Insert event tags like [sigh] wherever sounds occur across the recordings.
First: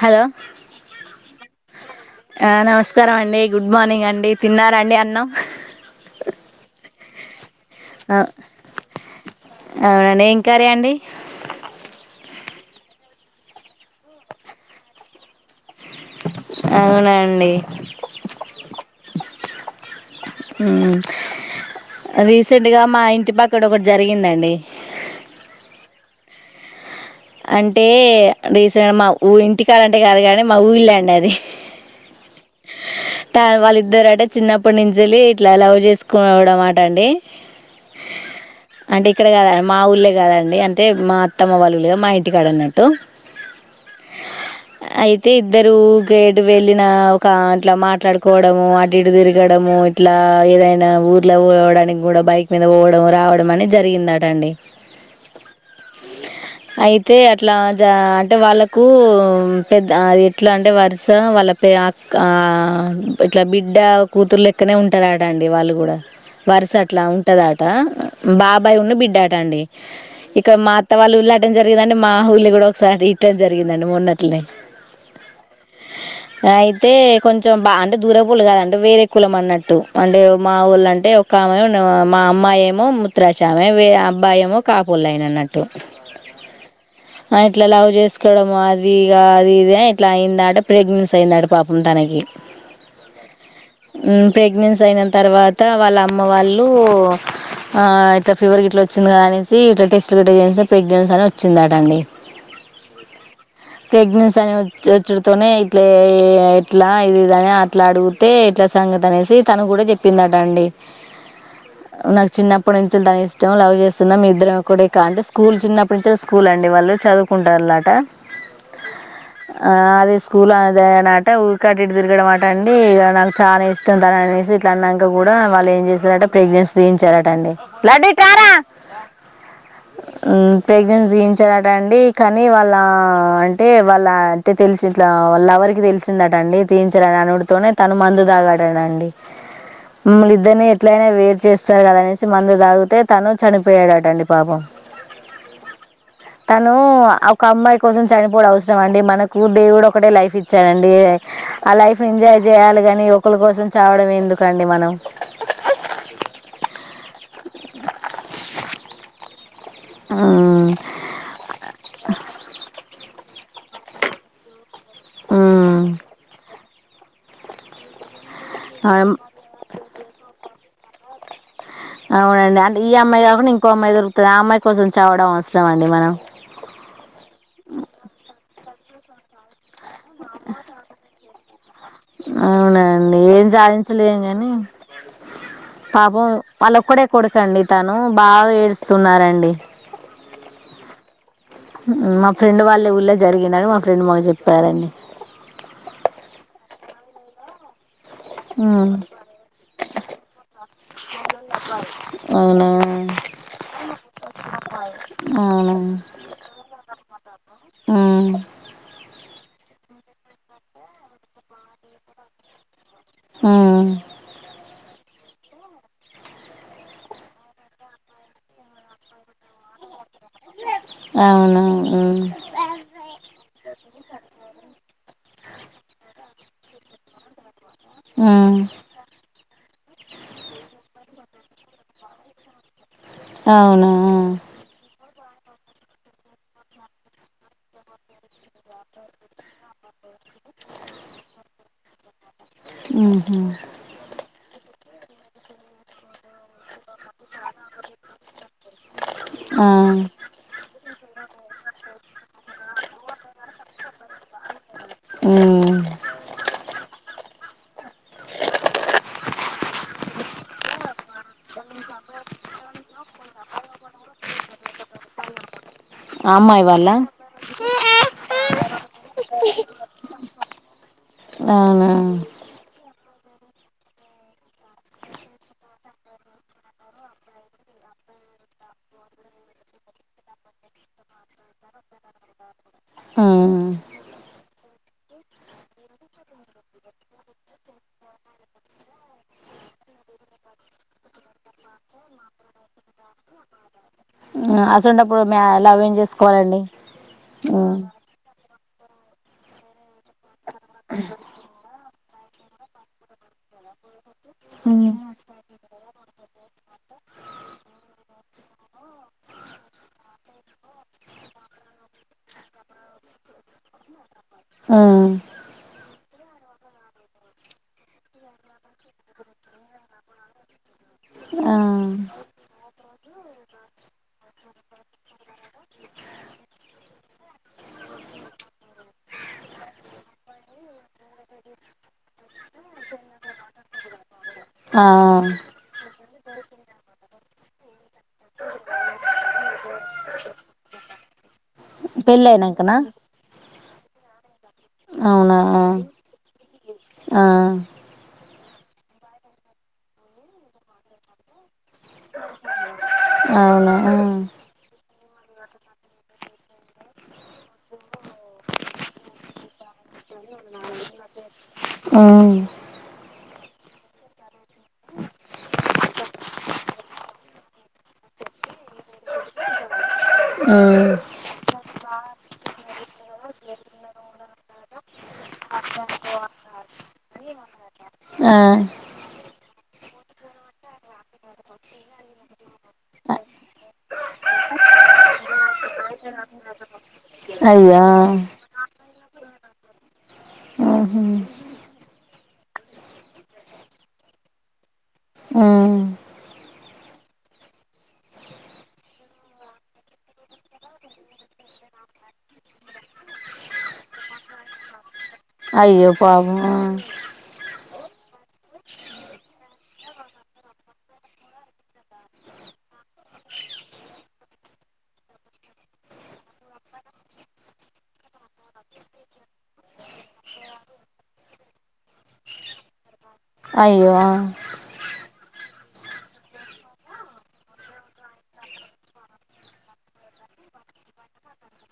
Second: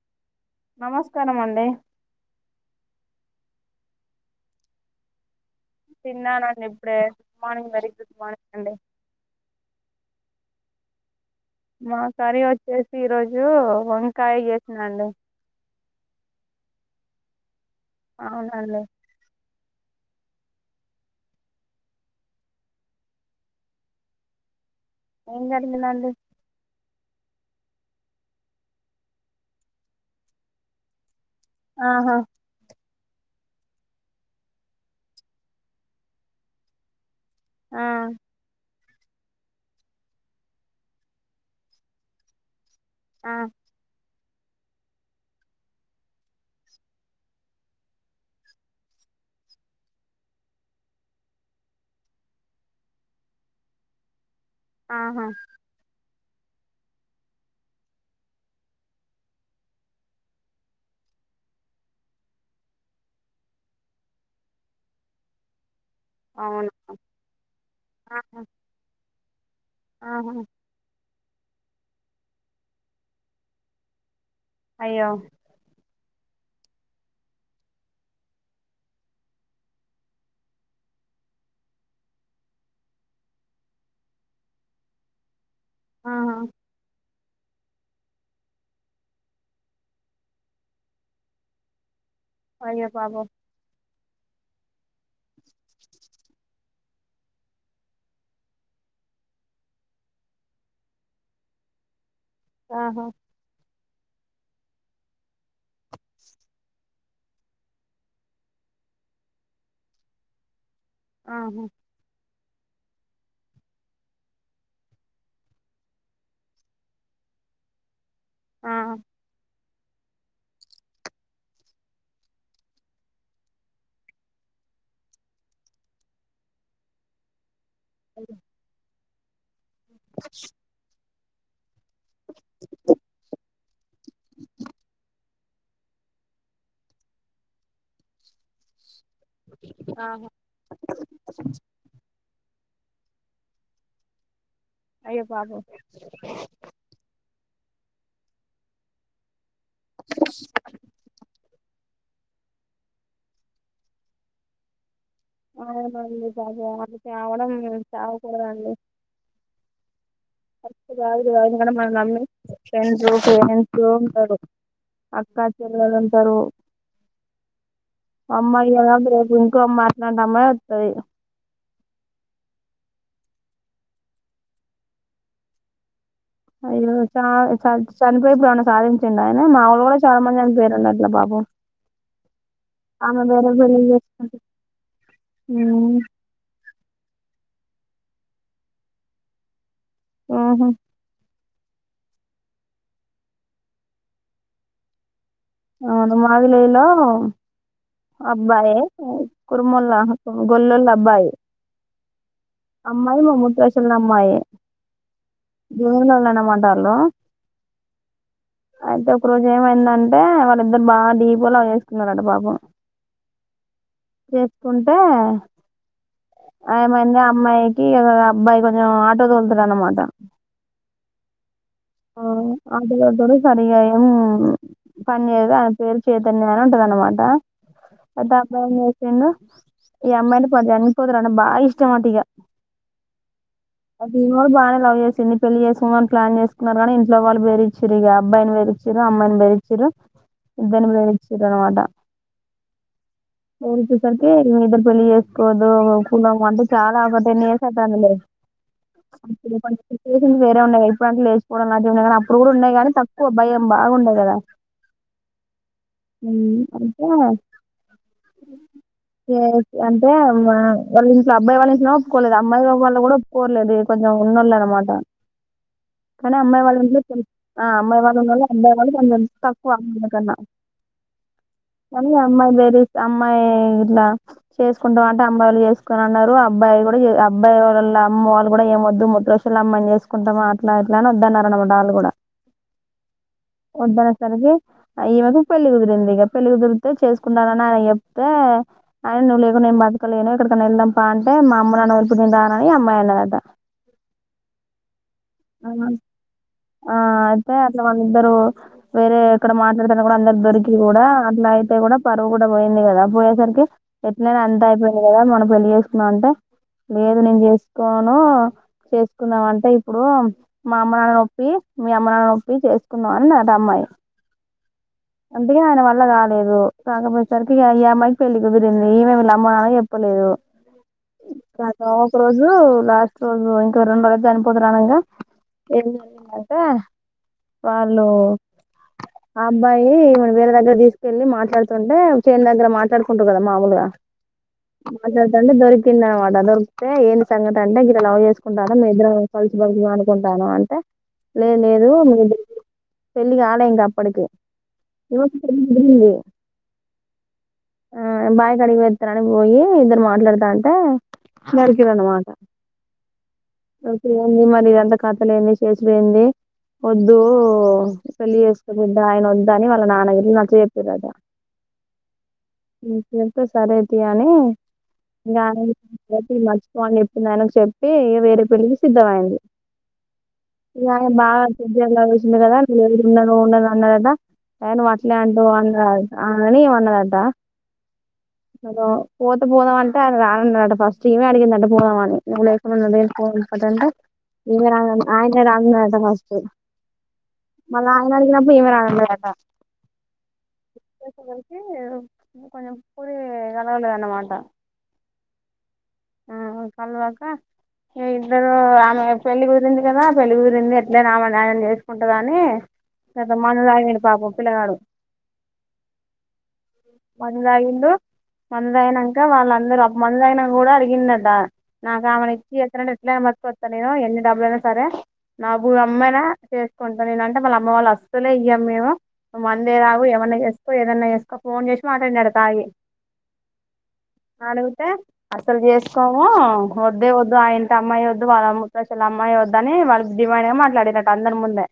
Hello నమస్కారం అండి డి గుడ్ మార్నింగ్ అండి తిన్నారండి అన్నం తిన్నానండీ ఇప్పుడే good morning very good morning అండి కర్రి అండి మా కర్రి వచ్చేసి ఈరోజు వంకాయ చేసిదండి అవునండి అవునండి మ్ రీసెంట్గా మా ఇంటి పక్కడ ఒకటి జరిగిందండి ఏం జరిగిందండీ అంటే రీసెంట్ మా ఊ ఇంటికడంటే కాదు కానీ మా ఊరిలే అండి అది ఆహా త వాళ్ళిద్దరు అట చిన్నప్పటి నుంచేళ్ళి ఇట్లా లవ్ చేసుకోడం అట అండి ఆ అంటే ఇక్కడ మా ఊళ్లేే కాదండి అంటే మా అత్తమ్మ వాల ఇల్లుకదు మా ఇంటికాడ అన్నట్టు ఆ అయితే ఇద్దరు గెడ్ వెళ్ళిన క అంట్లా మాట్లాడుకోవడము అటు ఇటు తిరగడము ఇట్లా ఏదైనా ఊర్లో పోవడానికి కూడా బైక్ మీద పోవడం రావడం అనీ జరిగిందట అండి ఆహా అయితే అట్లా జ అంటే వాళ్ళలకు పెద్ద ఆది ఎట్లా అంటే వరుస వాళ్ళ కా ఇట్లా బిడ్డ కూతుర్ లెక్కనే ఉంటాదట అండి వాళ్ళు కూడా అవును వరుస అట్లా ఉంటదాట ఆహా బాబాయ్ ఉన్ను బిడ్డటండి ఆహా ఇక్కడ మా అత్త వాళ్ళు ఉళ్ళఅట్టనే జరిగిందండి మా ఊల్ళ కూడా ఒకసారి ఇట్టనే జరిగిందండి మొన్నట్టనే అయ్యో ఆయిత్ తే కొంచెం బా అంటే దూర పులు కాదు అంటే వేరే కులం అన్నట్టు అంటే మా ఊళ అంటే ఒక మేనే ఉన్న మా అమ్మాయి ఏమో ముత్రాశమే వే అబ్బా ఏమో కాపోలు అయిన అన్నట్టు ఆహా ఆ ఇట్ల లవ్ చేసుకోవడం అవి ఇగ అది ఇది ఆట్లా అయిందట ప్రెగ్నెన్సీ అయిందట పాపం తనకి అయ్యో పాపం మ్ ప్రెగ్నెన్సీ అయిన తర్వాత వాళ్ళ అమ్మ వాళ్ళు ఆ ఇట్ల ఫీవర్ గిట్ల వచ్చింది కద అనేసి ఇట్లా టెస్ట్ గిట్ల చేయిస్తే ప్రెగ్నెన్సీ అని వచ్చిందట అండి ఆహా ప్రెగ్నెన్సీ అని వ వచ్చడతోనే ఇట్లా ఎట్లా ఇది ఇది అని అట్లా అడుగుతే ఈట్ల సంగతి అనేసి తను కూడా చెప్పిందట అండి ఆహా చిన్నప్పనుంచెలి దాని ఇష్టం లవ్ జేస్తున్నాం మీద్దరం కూడా ఇక అంటే స్కూల్ చిన్నపటి నుంచే స్కూల్ అండి వాళ్ళు చదువుక్ ఉంటాలట ఆ ఆ అదే స్కూల్ అదే అనట్ ఊరికే అటు ఇటు తిరిగడం అట అండి ఇగ నాకు చానా ఇష్టం తననేసి ఇట్లా అన్నంక గూడా వాళ్ళు ఏం జేశారట ప్రెగ్నెన్స్ దించారాటండి లడ్డు ఇటురారా మ్మ్ ప్రెగ్నెన్సీతీయించ టండి కాని వాళ్ళా అంటే వాళ్ళ అంటే తెల్సిట్ల వాలవర్ కీ తెల్ దాటండి తీయించరని అనుడుతోనే తను మందు తాగాడడండి ఆహా మిమల్లీదర్ని ఎట్లయినా వేరు జేస్తారు గదనేసి చ్ మందు దాగుతే తను చనిపోయాడటండి పాపం అయ్యో పాపం తను ఒక అమ్మాయి కోసం చనిపోవుడు అవసరం అండి మనకు దేవుడు ఒకటే లైఫ్ ఇచ్చాడండి ఆ లైఫ్ ఎంజాయ్ జేయాలి గాని ఒకల కోసం చావడం ఎందుకండి మనం అవునండీ పాపం చావడం చావకూడదండి హ్మ్. [unintelligible] ఫ్రెండ్స్ పేరెంట్స్ ఉంటారు హ్మ్. అక్కాచెల్లుంటారు అమ్మాయి గదా అండి అం రేపు ఇంకో అమాట్లాంటమ్మాయి వొత్తది అవునండి అంటే ఈ అమ్మాయి గాకుండా ఇంకో అమ్మాయి దొరుకుతది ఆ అమ్మాయి కోసం చావడం అవస్రమాండి మనం అయ్యో చా చచ్ చనిపోయేపుడు సాధించండి ఆయన మాల్ చానా మంది చనిపోయరండి అట్లా పాపం అవునండి ఆమె ఏం వేరే పెళ్లి జాధించలేము చేసుకుంది గని పాపం ఆళ్ళొక్కడే కొడుకండి తనూ బాగా ఏడుస్తున్నారండి ఆహా మా ఫ్రెండ్ వాళ్ళ ఊళ్ళే జరిగిందండి మా ఫ్రెండ్ మాక్ జెప్పారండి అవును మాదిలేలో అబ్బాయే ఉమ్ కుర్మోళ్ల గొల్లోళ్ళ అబ్బాయి అవునా అమ్మాయి మా ముద్రశోల్ల అమ్మాయే అవునా జూన్లెళ్ళనమంటార్రు ఉమ్ అయితే ఒక్ రోజు ఏమైందంటే వాళ్ళిద్దరు బాగా డీప్ గా లవ్ చేసుకున్నారట పాపం హ్మ్ టే ఏమైంది అ అమ్మాయికి విల అబ్బాయి కొంచం ఆటో తోలుతడు అన్నమాట అవునా ఉమ్ అవును ఆటోతొల్తాడు సరియంము పని జేయదు ఆయన పేరు చైతన్య అని అంటది అన్నమాట అయితే ఉమ్ అబ్బాయి ఏం జేసిండు ఈ అమ్మాయంటే పాడ్ [unintelligible] బా ఇష్టమట ఇగ అవునా అది పిల్ల కుడా బానే లవ్ జేసింది పెళ్లి చేసుకుందామని ప్లాన్ జెస్కుకునరు గానీ ఇంట్లో వాళ్ళు బేరిచ్చిరిగ అబ్బాయిని బెరిచ్చిరు అమ్మాయిని బేరిచ్చిరు ఇద్దర్ని బెదిరించిరన మాట మ్మ్ హు ఇద్దరు పెళ్లి జేసుకోవద్దు కులం అంటే చాలా ఒక టెన్ ఇయర్స్ అయితాందిలే అప్పుడు ఆ వేరే ఉన్నాయిగా ఇప్పుడు అంటే లేచిపోడం లాది ఉన్నాయి కానీ అప్పుడు కూడా ఉన్నాయి కాని తక్కువ భయం బాగుండే కదా ఊ మ్మ్ అంటే అంటే వాల్ ఇంట్లో అబ్బాయి వాళ్ళ ఇంట్లో ప్పుకోలేదు అమ్మాయిగా వాళ్ళు కూడా ఒప్పుకోలేదు కొంచెం ఉన్నోళ్ళు అన్నమాట ఆ కానీ అమ్మాయి వాళ్ళు వాళ్ళ ఇంట్లో అ అమ్మాయి వాళ్ళు ఇలలో అబ్బాయి వాళ్ళు కొంచం తక్కువ మనకన్న అవునా అని అమ్మ దేరిచ్ అమ్మాయి ఇట్లా చేసుకుంటాం అంటే అమ్మాయిలు చేసుకోనన్నారు అబ్బాయి అబ్బాయి వాళ్ళ అమ్మ వాళ్ళు కూడా ఏమి వద్దు. ముదిరాషోల్లా అమ్మాయిని చేసుకుంటామా, అట్లా ఇట్లా అని వద్దన్నారు అన్నమాట. వాళ్ళు కూడా ఉమ్ ఒద్దనె సరికి ఈవకు పెల్లి కుదిరింది ఇగా పెళ్ళి గుదిరితే చేసుకుంటానని ఆయన చెప్తే, ఆయన నువ్వు లేకుంటే నేను బతకలేను. ఎక్కడికన్నా వెళ్దంపా అంటే మా అమ్మ నాన్న ని వదిలి పెట్టి నేను రాను అని ఆ అమ్మాయి అన్నది అంట. మ్మ్ అసొంటప్పుడు మ్యా ఆ లవ్ ఏం చేసుకోవాలండి ఆ అయితే అట్లా మ్మ్ వాళ్లిద్దరూ వేరే ఎక్కడ మాట్లాడుతన్నా కూడా అందరికి దొరికి కూడా అట్లా అయితే కూడ పరువు కూడా పోయింది కదా. పోయేసరికి ఎట్లైనా అంత అయిపోయింది కదా. మనం పెళ్ళి చేసుకుందాం అంటే లేదు నేను చేసుకోను చేసుకుందాం అంటే ఇప్పుడు మా అమ్మ నాన్నలనొప్పియి మీ అమ్మ నాన్ననొప్పియి చేసు కుందాం అన్నదట అమ్మాయి మ్మ్ అందుకే ఆయన వల్ల కాలేదు కాకపోయేసరికి ఇగా ఈ అమ్మయి పెళ్లి కుదిరింది. ఈమే వీళ్ళ అమ్మ నాన్నలకు చెప్పలేదు. ఆ కా ఒక రోజు లాస్ట్ రోజు ఇంకా రెండు రోజులయితే చనిపోతరణంగా ఏం జరిగిందంటే వాళ్లు ఆబ్బాయి ఇమను వేరే దగ్గర తీసుకెళ్లి మాట్లాడుతుంటే, చేన్ దగ్గర మాట్లాడుకుంట్రు కదా మాముూలుగా ఆ మాట్లాడుతాంటే దొరి కిందనమాట దొరికితే ఏంది సంగతి అంటే గిట్ల లవ్ చేసుకుంటాన్నం. మేము ఇద్దరం కలిసి బ్రతుకుదాం అనుకుంటాన్నం. అంటే లేదు పెళ్ళి లేదు అయినంకనా పెళ్ళి కాలే ఇంక అప్పటికి ఈమకు అవునా పెళ్లి కుదిరింది. ఆ అ బాయికాడికి పోయిత్తానని పోయి ఇద్దరు మాట్లాడతాంటే నరికిరన్నమాట అవునా నరికి మ్మ్ మరిఇదంతా కథలు ఏంది చేసుడెంది వద్దు పెళ్లి చేసుకొ బిడ్డ ఆయన వ ద్దని వాళ్ళ నాన్నగిట్ల నచ్చచెప్పిరట. మ్మ్ సరేతియని బ్లాంక్ ఇంగ మర్చిపో అని చెప్పింది. ఆయనకు చెప్పి ఇగ వేరే పెళ్లికి సిద్ధంమయింది. ఇంగ బాగా దగ్గర్ల లా చూసిండు కదా నేను ఉండను. ఉండను అన్నడట ఏ నువు అట్లే అంటవ్ అని ఈమె అన్నదంట ఆ ద పోతే పోదామంట రానన్నాడంట ఫస్ట్ ఈమే అడిగిందంట. పోదామని నువు లేకుండ [unintelligible] ఇయన రాన ఆయన రాన న్నడట ఫస్టు అయ్యో మళ్ళ ఆయనడిగినప్పుడు ఈమె రానన్నదట. మ్మ్ [unintelligible] కొంచం కురికలవడంలేదనమాట ఉమ్ ఆ కల్వక ఇద్దరు ఆమె పెళ్ళి కుదిరింది కదా పెళ్లి కుదిరింది. ఎట్లాయినా ఆమె ఆయనని చేసుకుంటదని ఎంత మందు తాగిండు పాపం పిల్లగాడు అయ్యో పాపం మందు తాగిండు మందు తాగినంక వాళ్ళ మందు తాగినంకా కూడా అడిగిండంట. నాకు ఆమెను ఇప్పియ్యాకరి ఎట్లాయినా బ్రతికోస్తా నేను ఎన్ని డబ్బులు సరే నా భూమి అమ్మయినా చేసుకుంటా. నేనంటే వాళ్ళ అమ్మవాళ్ళు అస్సలే ఇయ్యము మేము మందే తాగు ఏమన్న చేసుకో ఏదన్నా చేసుకో ఫోన్ చేసి మాట్లాడింట తాగి అయ్యో అలుగుతే అసలు చేసుకోము వద్దే వద్దు ఆ ఇంటి అమ్మాయి వద్దు వాళ్ళ అమ్మ కసలు అమ్మాయే వద్దు అని వాళ్ళు డిమాండ్గా మాట్లాడిరట అందరి ముందే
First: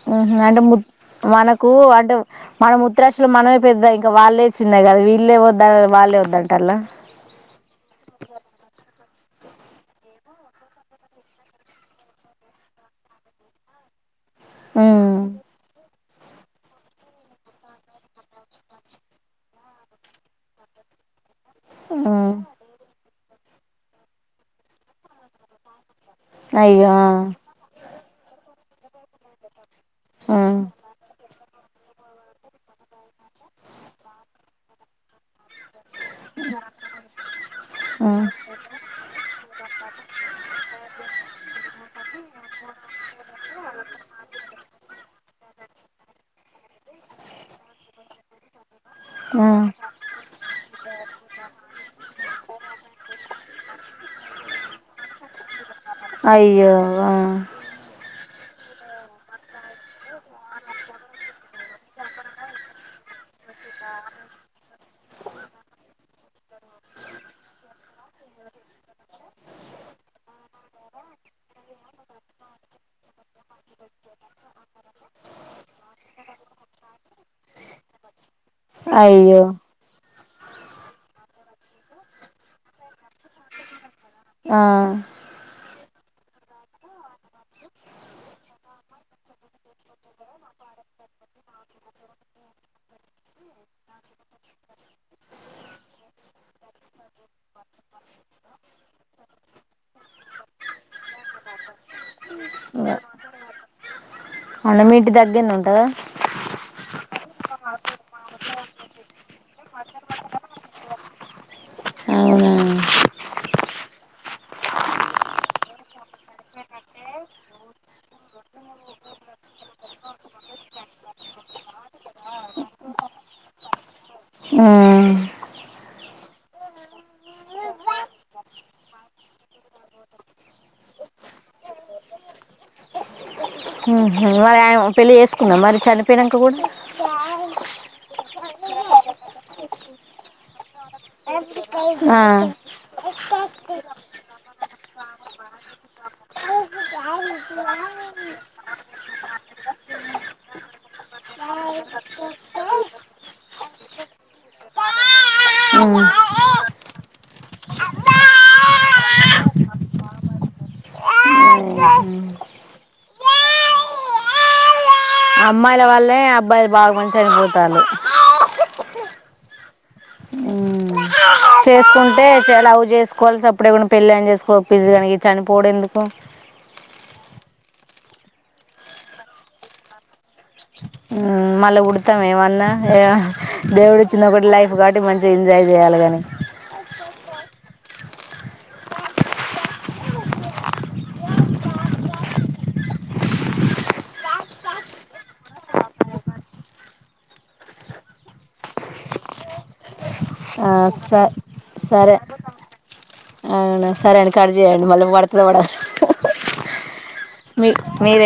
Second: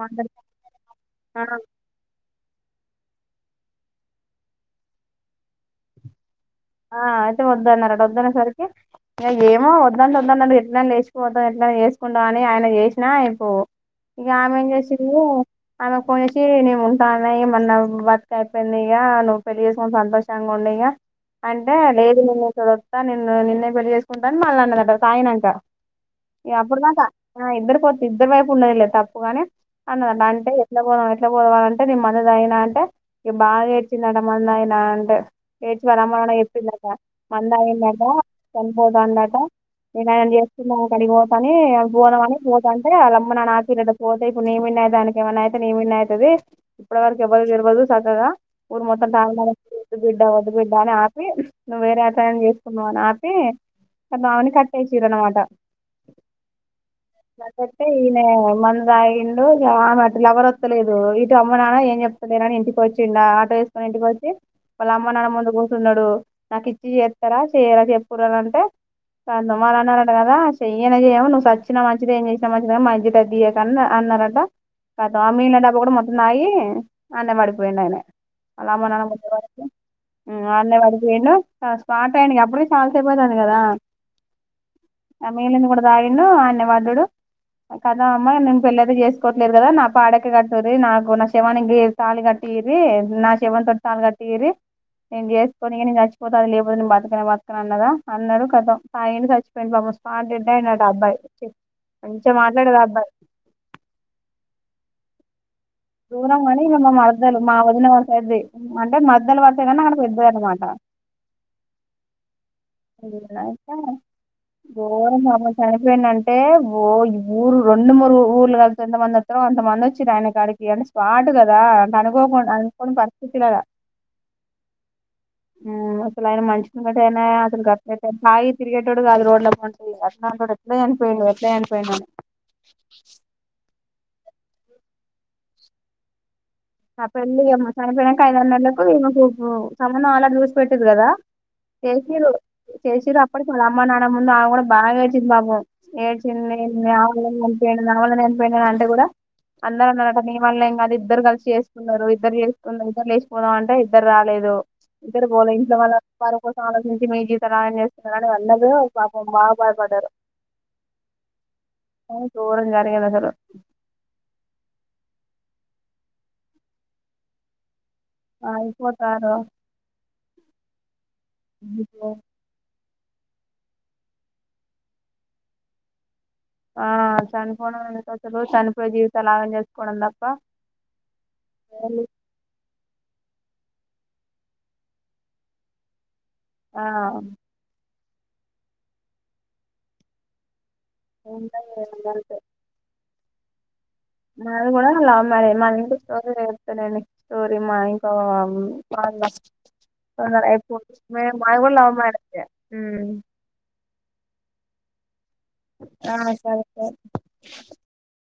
మాట్లాడితే హ్మ్ అంటే ము మనకు అంటే మన ముత్రాష్ మనమె పెద్దా ఇంకా వాళ్ళే చిన్న కదా వీళ్ళే వద్దానాలి వాళ్లే వద్దంటు ఆ అయితే వద్దు అన్నరట వద్దనే సరికి ఇగ ఏమో వద్దంటె వద్దన్నాడు ఎట్లనే లేచిపోతాం ఎట్లాయినా చేసుకుంటాం అని ఆయనకి చేసినా అయిపోవు ఇగ ఆమెం చేసింది మ్మ్ ఆమె ఫోన్ జేసీ నేను ఉంటాను. బతుక అయిపోయింది ఇగ నువ్వు పెళ్లి చేసుకొని సంతోషంగా ఉండి అంటే లేదు నిన్నే ఒకసారి కల్తా నిన్ను నిన్నే పెళ్ళి చేసుకుంట మళ్ళీ అన్నాడట తాగినంకా అయ్యో అప్పటిదాకా ఆ అ ఇద్దరు పో ఇద్దరి వైపు ఉన్నది లే తప్పుగాని అన్నదిట్ అంటే ఎట్లా పోదాం ఎట్లా పోదామాలంటే నీ మందు అయినా అంటే ఇగ బాగా ఏడ్చిందంట మందు తాగినాంటే ఏడ్చి వాళ్ళ అమ్మ న ఎప్పిందంట ఆ మందగిందేమో చనిపోతందట నేను ఆయనని జేసుకునే కడిగి పోతా అని పోదామని పోతాంటే వాళ్ళ అమ్మనాన్న ఆపిరట పోతే ఇప్పుడు నిమిదే దానికి ఏమైనా అయితే నిమీధనే ఐతది ఇప్పటి వరకు ఎవ్వరు తెల్వది చక్కగా ఊరు మొత్తం టం ఆ టం వద్దు బిడ్డా వద్దు బడ్డ ఆ నువ్వు వేరే అతని చేస్తుకున్నావు అని ఆపి ఆ బావ నీ కట్టేసిర్రు అన్నమాట అయ్యో ఆ అట్లంటే ఈయన మందు తాగిండు ఆమె అటు లవర్ ఒతలేదు ఇటు అమ్మ నాన్న ఏం చెప్తలేరాని ఇంటికి వచ్చిండు ఆటో చేసుకునీ ఇంటికి వోచి వల్ల అమ్మానాన్నా ముందు కోస్ న్నాడు నాకు ఇచ్చి చేస్తారా చేయరా చెప్పురు అని అంటే క మరి అన్నారటకదా చెయ్యనే చెయ్యము నువ్వు సచ్చిన మంచిది ఏం జెసినా మంచిడే గాని మా ఇజత్ ఐతే తీయక్ అని రటా ఆ మిగిలిన డబ్బా కూడా మొత్తం తాగి అనే పడిపోయిండు ఆయన వాళ్ళ అమ్మానాన్నా ముందర అయ్యో ఉమ్ అనే పడిపోయిండు స్మార్ట్ అయనిగ అప్పుడే చాలాసేపు అయితాంది కదా ఆ ఆ మిగిలింది కూడా తాగిండు అనే పడ్డడు కదా అమ్మా నేను పెళ్ళ అయితే చేసుకోవట్లేదు కదా నా పాడికే కట్టుర్రి నాకు నా శవానికి తాలి కట్టి ఇది నా సేవం తోటి తాళి కట్టి ఇర్రి నేను చేసుకోనిను ఇగ నేను చచ్చిపోతా అది లేపోదును బతకనే బతుక అన్నదా అన్నాడు కతం తాగిండు చచ్చిపోయింది పాపం స్పాట్ డెడ్ అయ్యిండు అంట అబ్బాయి మంచిగా మాట్లాడేది ఆ అబ్బాయి అన్న మీ ఇంటి దగ్గరన ఉ దూరంగాని ఇగ మా మర్ మరదలు మా వదిన వాళ్ళా సైడ్ ది అంటే మర్దల్ వరుస కానీ ఆవిడ పెద్ద అనమాట అవునా అయితే గోరము ఆమె చనిపోయింది అంటే ఓ ఊరు రెండు మూరు ఊర్లు కల్పితే ఎంతమంది ఓతారో అంత మంది వచ్చిర్రు ఆయన కాడికి అంటే స్పాట్ కదా అంట అనుకోకుండా అనుకోని పరిస్థితి కదా మ్ అసలు ఆయన మషిన కంట ఏనా కాగి తిగేటోడు కాదు రోడ్లెంబట అట్లాంటోడు ఎట్ల చనిపోయిండు ఎట్ల చనిపోయిండు అని ఉహు మరి ఆమె పెళ్ళి చేసుకుంద మరి చనిపోయినంక కూడా ఆ పెళ్ళి ఇగ చనిపోయాంక ఐదు ఆరు నెలలకు ఈమెకు సంబంధం ఆల్రెడీ చూసి పెట్టిర్రు కదా ఆ చేసిరు చేసిరు అప్ అప్పుడకి వాళ్ళ అమ్మ నాన్న ముందు ఆమె కూడా బాగా ఏడ్చింది పాపం ఏడ్చింది నావల్నే చనిపోయిండు నావల్నే చనిపోయిండు అని చనిపోయినారు అంటే కూడా అందరు అన్నారు అంట నీవల్ల ఏం కాదు ఇద్దరు కలిసి చేస్ కున్నారు ఇద్దరు చేసుకున్నారు ఇద్దరు లేచిపోదాం అంటే ఇద్దరు రాలేదు ఇద్దరు పోలే ఇంట్లో వాళ్ళ ఉమ్ వారి కోసం ఆలోచించి మీ జీవితం ఆగం చేసుకున్నారని అందరు పాపం బాగా బాదపడ్ డారు అ గోరం జరిగింది అసలు అమ్మాయిల వల్లే అబ్బాయిలు బాగా మంది చనిపోతాలు అయిపోతారు చేసుకుంటే చలావు చేసుకు ఎప్పుకోవాల్సి అప్పుడేమైనా పెళ్ళి చేసుకో ఒప్పించి కానీ చనిపోవడం ఎందుకు? ఆ చనిపోడం అసలు చనిపోయి జీవితాలు ఆగం చేసుకోవడం తప్ప. ఊ మళ్ళ ఏమి- పుడ్తం ఏమన్న ఏ దేవుడుచ్చింది ఒకటె లైఫ్ కాబట్టి మంచిగా ఎంజాయ్ చేయాలి గని ఆ ఉంటా ఏమన్న అంటే మాది గుడ లవ్ మారె మాది ఇంకా స్టోరీ [unintelligible] స్టోరీ మా ఇంకా వా [unintelligible] స మేం మాది గుడ లవ్ సరే మ్యారేజె మ్ అవునా సరే అండి కడ్ చేయండి మళ్ళీ వాడ్ ఆ సరే సరే మీ మీరే